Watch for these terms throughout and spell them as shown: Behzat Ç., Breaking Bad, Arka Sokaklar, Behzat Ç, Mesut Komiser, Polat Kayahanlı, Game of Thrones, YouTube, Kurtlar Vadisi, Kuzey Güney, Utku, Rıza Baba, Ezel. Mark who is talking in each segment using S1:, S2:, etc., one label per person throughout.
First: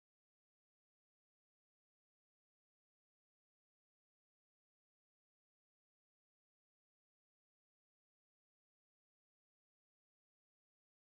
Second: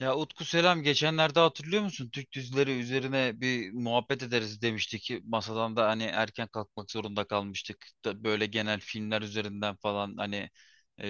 S1: Ya Utku, selam. Geçenlerde hatırlıyor musun? Türk dizileri üzerine bir muhabbet ederiz demiştik. Ki masadan da hani erken kalkmak zorunda kalmıştık. Da böyle genel filmler üzerinden falan hani e,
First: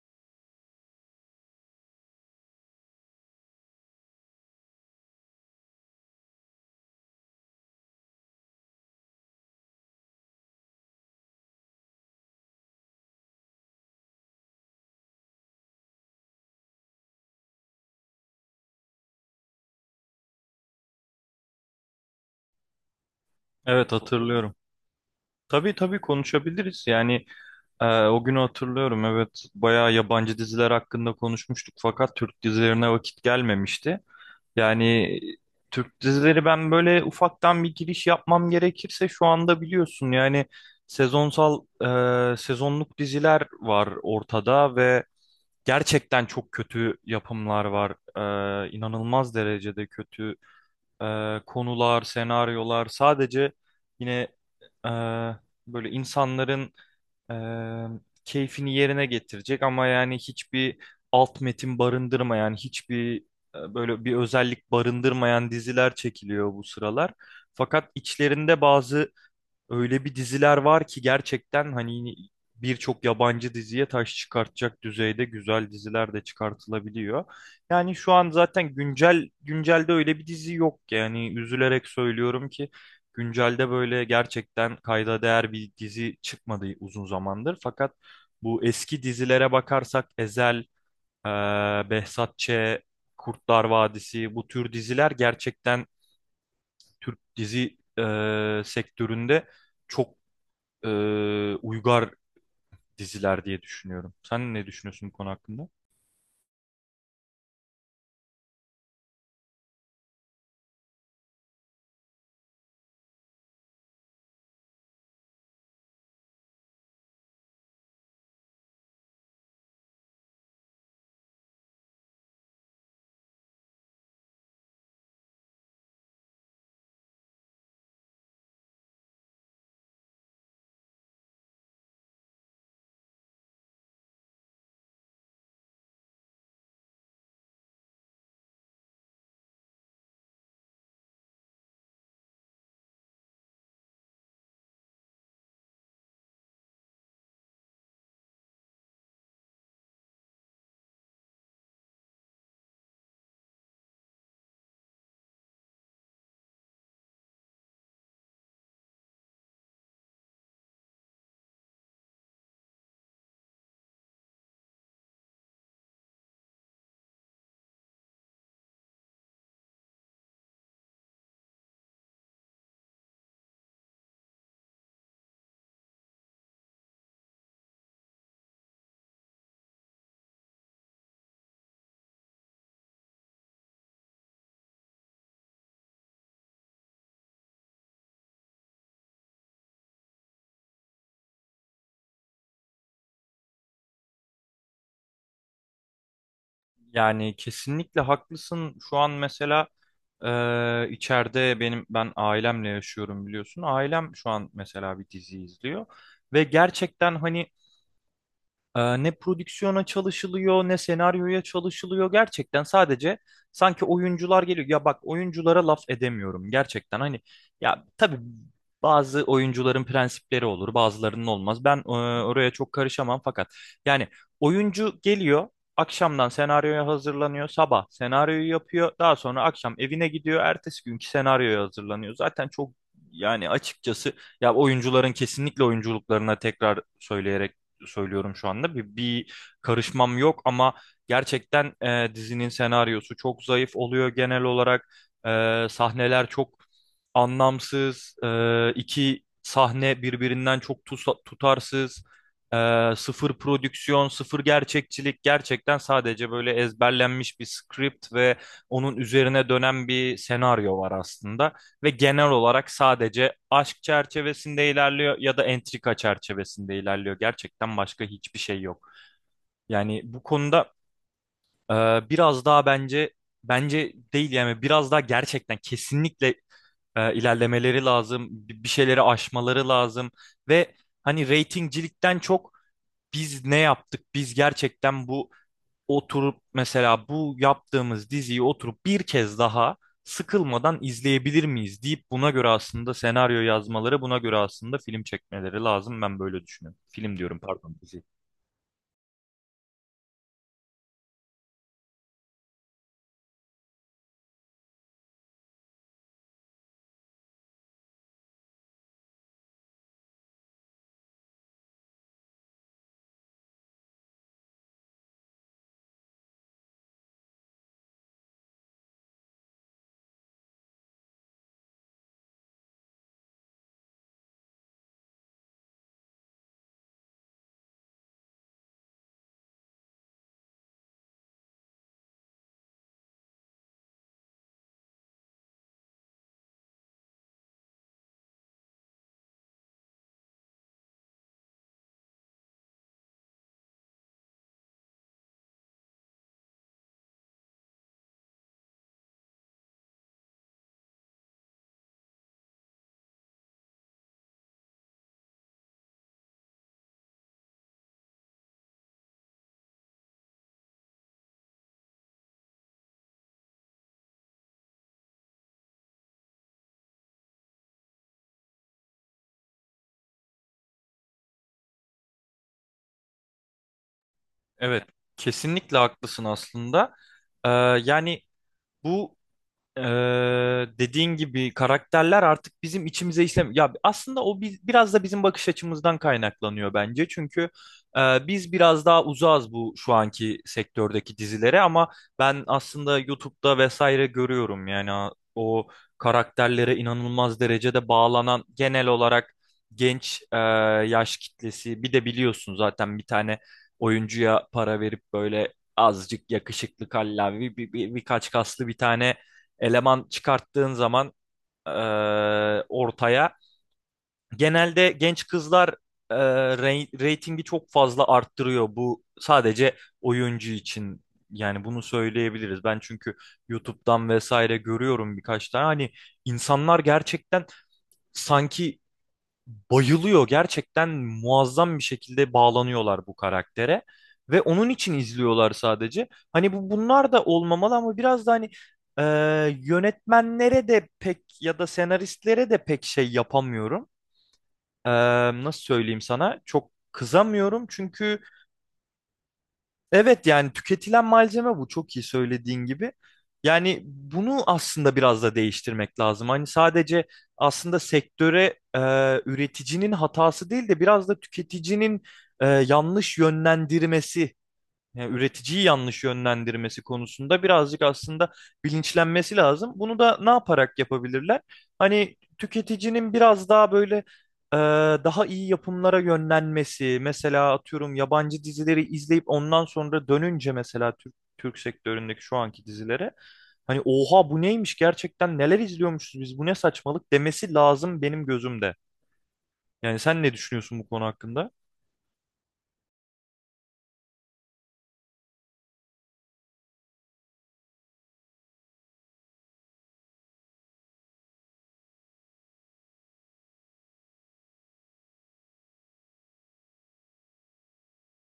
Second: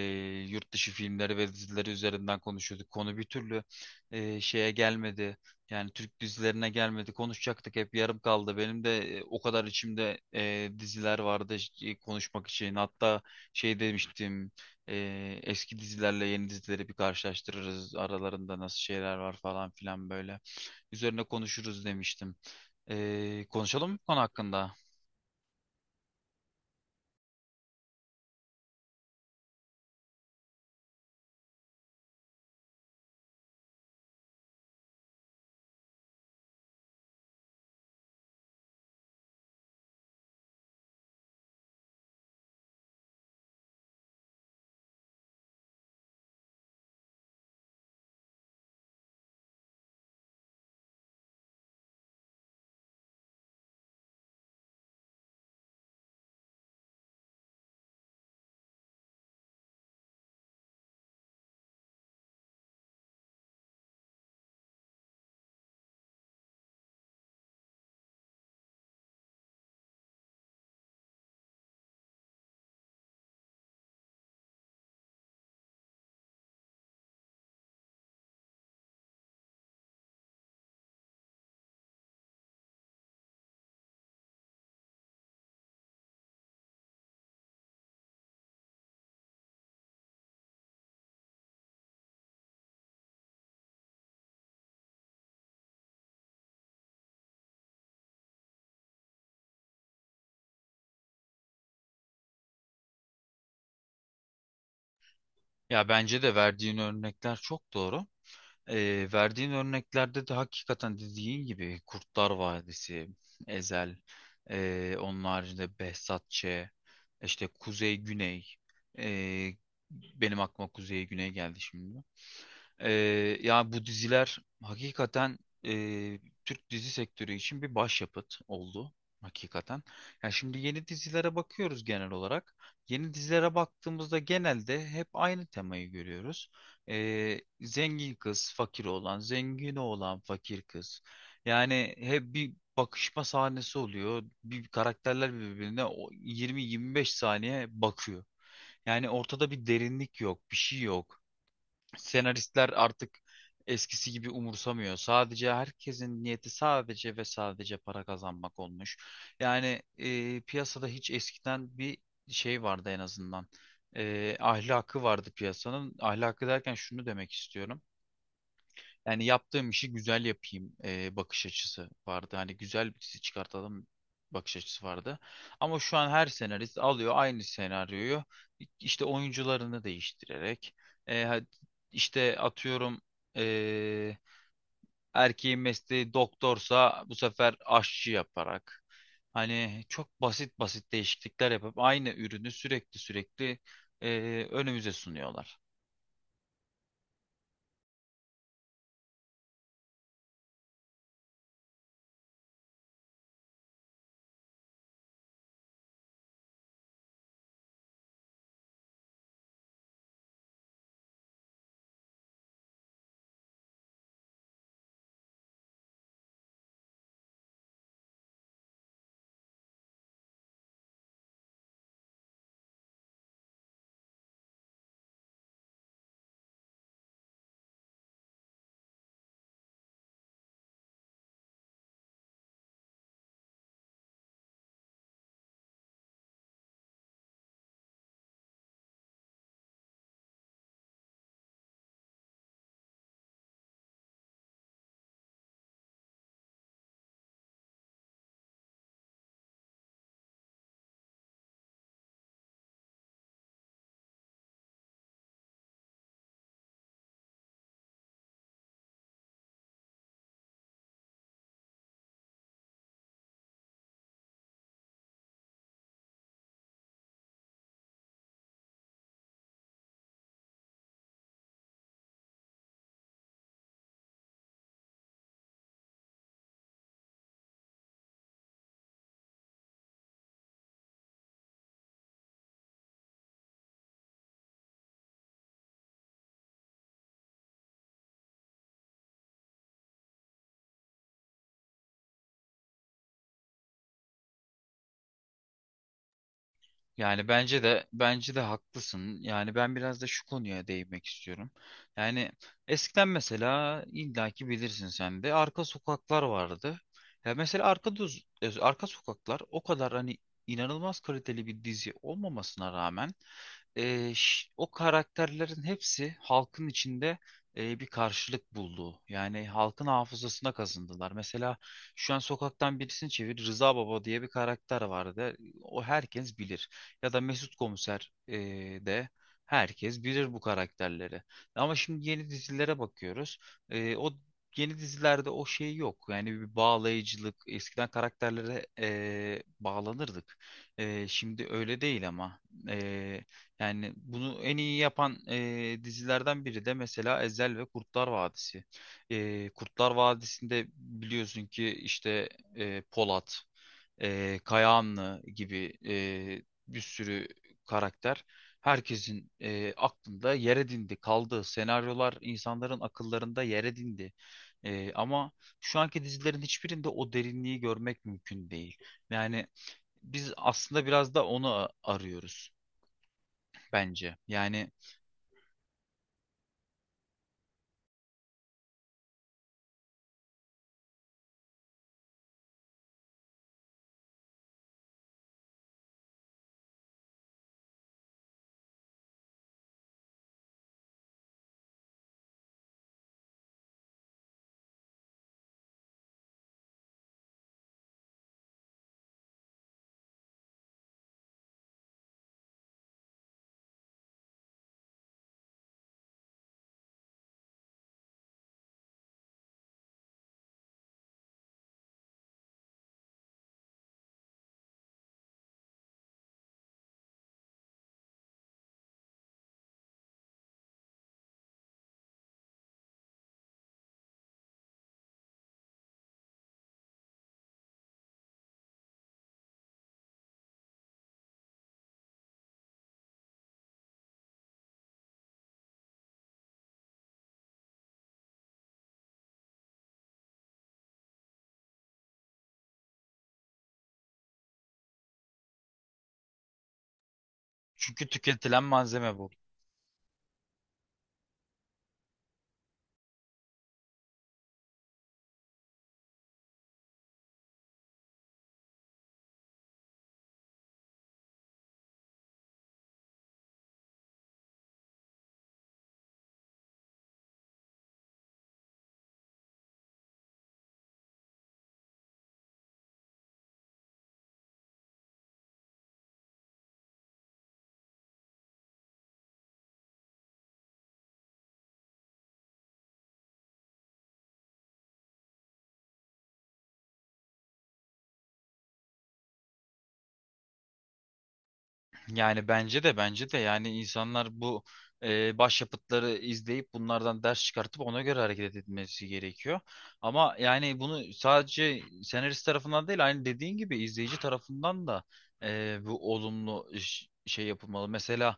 S1: yurt dışı filmleri ve dizileri üzerinden konuşuyorduk. Konu bir türlü şeye gelmedi. Yani Türk dizilerine gelmedi. Konuşacaktık, hep yarım kaldı. Benim de o kadar içimde diziler vardı konuşmak için. Hatta şey demiştim. Eski dizilerle yeni dizileri bir karşılaştırırız. Aralarında nasıl şeyler var falan filan böyle. Üzerine konuşuruz demiştim. Konuşalım
S2: Evet
S1: mı bu konu
S2: hatırlıyorum.
S1: hakkında?
S2: Tabii tabii, konuşabiliriz. O günü hatırlıyorum. Evet, bayağı yabancı diziler hakkında konuşmuştuk fakat Türk dizilerine vakit gelmemişti. Yani Türk dizileri, ben böyle ufaktan bir giriş yapmam gerekirse, şu anda biliyorsun yani sezonsal sezonluk diziler var ortada ve gerçekten çok kötü yapımlar var. İnanılmaz derecede kötü konular, senaryolar. Sadece yine e, böyle insanların e, keyfini yerine getirecek ama yani hiçbir alt metin barındırmayan, hiçbir böyle bir özellik barındırmayan diziler çekiliyor bu sıralar. Fakat içlerinde bazı öyle bir diziler var ki gerçekten hani birçok yabancı diziye taş çıkartacak düzeyde güzel diziler de çıkartılabiliyor. Yani şu an zaten güncel, güncelde öyle bir dizi yok ki. Yani üzülerek söylüyorum ki güncelde böyle gerçekten kayda değer bir dizi çıkmadı uzun zamandır. Fakat bu eski dizilere bakarsak Ezel, Behzat Ç., Kurtlar Vadisi, bu tür diziler gerçekten Türk dizi sektöründe çok e, uygar diziler diye düşünüyorum. Sen ne düşünüyorsun bu konu hakkında?
S1: Ya bence de verdiğin örnekler çok doğru. Verdiğin örneklerde de hakikaten dediğin gibi Kurtlar Vadisi, Ezel, onun haricinde Behzat Ç, işte Kuzey Güney. Ee, Benim aklıma Kuzey Güney geldi şimdi. Ee, Ya bu diziler hakikaten e, Türk dizi sektörü için bir başyapıt oldu hakikaten. Yani şimdi yeni dizilere bakıyoruz genel olarak. Yeni dizilere baktığımızda genelde hep aynı temayı görüyoruz. Zengin kız, fakir oğlan, zengin oğlan, fakir kız. Yani hep bir bakışma sahnesi oluyor. Bir karakterler birbirine o 20-25 saniye bakıyor. Yani ortada bir derinlik yok, bir şey yok, senaristler artık eskisi gibi umursamıyor. Sadece herkesin niyeti sadece ve sadece para kazanmak olmuş. Yani piyasada hiç eskiden bir şey vardı en azından. Ahlakı vardı piyasanın. Ahlakı derken şunu demek istiyorum. Yani yaptığım işi güzel yapayım bakış açısı vardı. Hani güzel bir dizi çıkartalım bakış açısı vardı. Ama şu an her senarist alıyor aynı senaryoyu, işte oyuncularını değiştirerek e, ha- işte atıyorum, e, erkeğin mesleği doktorsa bu sefer aşçı yaparak, hani çok basit basit değişiklikler yapıp aynı ürünü sürekli sürekli e, önümüze sunuyorlar.
S2: Yani kesinlikle haklısın. Şu an mesela içeride ben ailemle yaşıyorum, biliyorsun. Ailem şu an mesela bir dizi izliyor ve gerçekten hani, ne prodüksiyona çalışılıyor, ne senaryoya çalışılıyor. Gerçekten sadece sanki oyuncular geliyor. Ya bak, oyunculara laf edemiyorum gerçekten. Hani, ya tabii, bazı oyuncuların prensipleri olur, bazılarının olmaz. Ben oraya çok karışamam fakat yani oyuncu geliyor, akşamdan senaryoya hazırlanıyor, sabah senaryoyu yapıyor, daha sonra akşam evine gidiyor, ertesi günkü senaryoya hazırlanıyor. Zaten çok, yani açıkçası, ya oyuncuların kesinlikle oyunculuklarına tekrar söyleyerek söylüyorum şu anda. Bir karışmam yok ama gerçekten dizinin senaryosu çok zayıf oluyor genel olarak. E, sahneler çok anlamsız. E, iki sahne birbirinden çok tutarsız. E, sıfır prodüksiyon, sıfır gerçekçilik. Gerçekten sadece böyle ezberlenmiş bir script ve onun üzerine dönen bir senaryo var aslında ve genel olarak sadece aşk çerçevesinde ilerliyor ya da entrika çerçevesinde ilerliyor. Gerçekten başka hiçbir şey yok. Yani bu konuda e, biraz daha bence, bence değil, yani biraz daha gerçekten kesinlikle ilerlemeleri lazım. Bir şeyleri aşmaları lazım ve hani, reytingcilikten çok biz ne yaptık? Biz gerçekten bu, oturup mesela bu yaptığımız diziyi oturup bir kez daha sıkılmadan izleyebilir miyiz deyip buna göre aslında senaryo yazmaları, buna göre aslında film çekmeleri lazım. Ben böyle düşünüyorum. Film
S1: Yani
S2: diyorum,
S1: bence
S2: pardon,
S1: de
S2: dizi.
S1: bence de haklısın. Yani ben biraz da şu konuya değinmek istiyorum. Yani eskiden mesela illaki bilirsin sen de arka sokaklar vardı. Ya mesela arka sokaklar o kadar hani inanılmaz kaliteli bir dizi olmamasına rağmen o karakterlerin hepsi halkın içinde bir karşılık buldu. Yani halkın hafızasına kazındılar. Mesela şu an sokaktan birisini çevir, Rıza Baba diye bir karakter vardı. O, herkes bilir. Ya da Mesut Komiser, de herkes bilir bu karakterleri. Ama şimdi yeni dizilere bakıyoruz. O yeni dizilerde o şey yok. Yani bir bağlayıcılık. Eskiden karakterlere bağlanırdık. Şimdi öyle değil ama. E, Yani bunu en iyi yapan dizilerden biri de mesela Ezel ve Kurtlar Vadisi. Kurtlar Vadisi'nde biliyorsun ki işte Polat, Kayahanlı gibi bir sürü karakter herkesin aklında yer edindi, kaldı. Senaryolar insanların akıllarında yer edindi. Ama şu anki dizilerin hiçbirinde o derinliği görmek mümkün değil. Yani biz aslında biraz da onu arıyoruz bence. Yani
S2: Evet, kesinlikle haklısın aslında. Ee, Yani bu, Ee, dediğin gibi karakterler artık bizim içimize işlem. Ya aslında o biz, biraz da bizim bakış açımızdan kaynaklanıyor bence. Çünkü biz biraz daha uzağız bu şu anki sektördeki dizilere ama ben aslında YouTube'da vesaire görüyorum, yani o karakterlere inanılmaz derecede bağlanan genel olarak genç yaş kitlesi. Bir de biliyorsun zaten, bir tane oyuncuya para verip böyle azıcık yakışıklı kallavi birkaç kaslı bir tane eleman çıkarttığın zaman e, ortaya genelde genç kızlar e, reytingi çok fazla arttırıyor. Bu sadece oyuncu için, yani bunu söyleyebiliriz. Ben çünkü YouTube'dan vesaire görüyorum birkaç tane. Hani insanlar gerçekten sanki bayılıyor. Gerçekten muazzam bir şekilde bağlanıyorlar bu karaktere ve onun için izliyorlar sadece. Hani bu, bunlar da olmamalı ama biraz da hani e, yönetmenlere de pek ya da senaristlere de pek şey yapamıyorum. E, nasıl söyleyeyim sana? Çok kızamıyorum
S1: çünkü
S2: çünkü
S1: tüketilen malzeme bu.
S2: evet, yani tüketilen malzeme bu, çok iyi söylediğin gibi. Yani bunu aslında biraz da değiştirmek lazım. Hani sadece aslında sektöre e, üreticinin hatası değil de biraz da tüketicinin yanlış yönlendirmesi, yani üreticiyi yanlış yönlendirmesi konusunda birazcık aslında bilinçlenmesi lazım. Bunu da ne yaparak yapabilirler? Hani tüketicinin biraz daha böyle e, daha iyi yapımlara yönlenmesi, mesela atıyorum yabancı dizileri izleyip ondan sonra dönünce mesela Türk sektöründeki şu anki dizilere hani oha bu neymiş, gerçekten neler izliyormuşuz biz, bu ne saçmalık demesi lazım benim gözümde. Yani sen ne düşünüyorsun bu konu hakkında?
S1: Yani bence de bence de yani insanlar bu başyapıtları izleyip bunlardan ders çıkartıp ona göre hareket etmesi gerekiyor. Ama yani bunu sadece senarist tarafından değil, aynı dediğin gibi izleyici tarafından da bu olumlu şey yapılmalı. Mesela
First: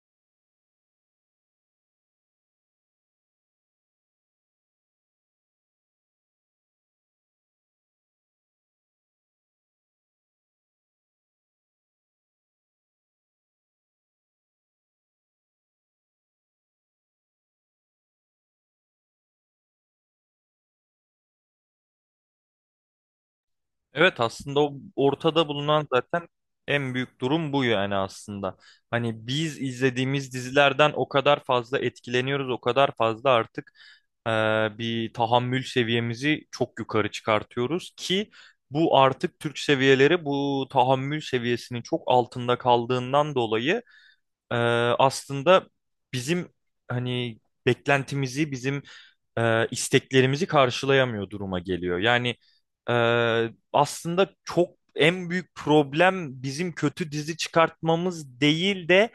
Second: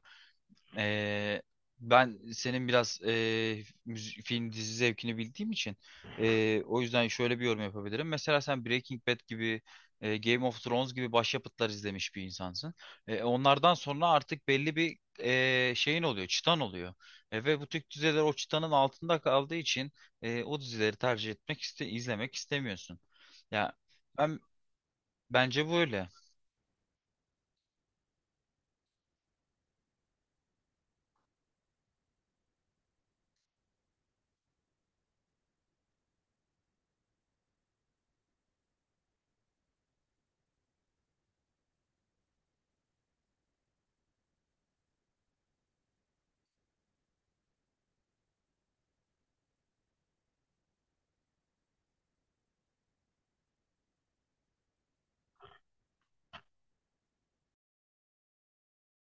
S1: Eee, ben senin biraz film dizi zevkini bildiğim için o yüzden şöyle bir yorum yapabilirim. Mesela sen Breaking Bad gibi, Game of Thrones gibi başyapıtlar izlemiş bir insansın. Onlardan sonra artık belli bir şeyin oluyor, çıtan oluyor. Ve bu tür diziler o çıtanın altında kaldığı için o dizileri tercih etmek izlemek istemiyorsun. Ya
S2: Evet,
S1: ben,
S2: aslında o ortada
S1: bence
S2: bulunan
S1: böyle.
S2: zaten en büyük durum bu yani aslında. Hani biz izlediğimiz dizilerden o kadar fazla etkileniyoruz, o kadar fazla artık e, bir tahammül seviyemizi çok yukarı çıkartıyoruz ki bu artık Türk seviyeleri bu tahammül seviyesinin çok altında kaldığından dolayı e, aslında bizim hani beklentimizi, bizim isteklerimizi karşılayamıyor duruma geliyor. E, Aslında çok, en büyük problem bizim kötü dizi çıkartmamız değil de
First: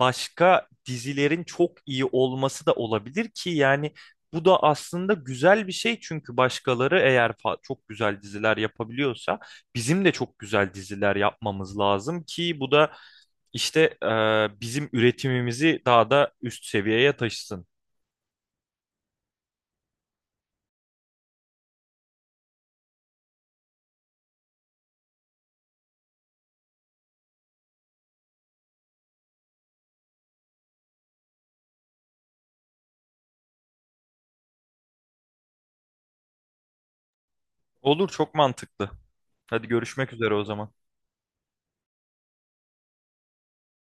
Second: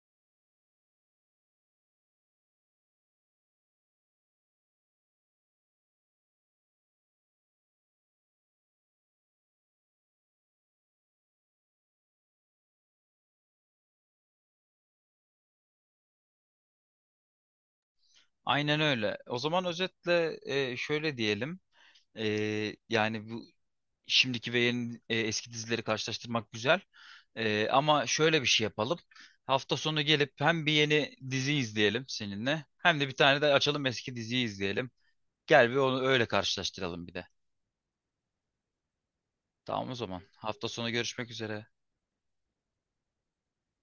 S2: başka dizilerin çok iyi olması da olabilir ki, yani bu da aslında güzel bir şey çünkü başkaları eğer çok güzel diziler yapabiliyorsa bizim de çok güzel diziler yapmamız lazım ki bu da işte bizim üretimimizi daha da üst seviyeye taşısın.
S1: Aynen öyle. O zaman özetle şöyle diyelim. Yani bu şimdiki ve eski dizileri karşılaştırmak güzel. Ama şöyle bir şey yapalım. Hafta sonu gelip hem bir yeni dizi izleyelim seninle, hem de bir tane de açalım, eski diziyi izleyelim. Gel bir onu öyle karşılaştıralım bir de.
S2: Olur, çok mantıklı. Hadi
S1: Tamam, o
S2: görüşmek
S1: zaman.
S2: üzere o
S1: Hafta
S2: zaman.
S1: sonu görüşmek üzere.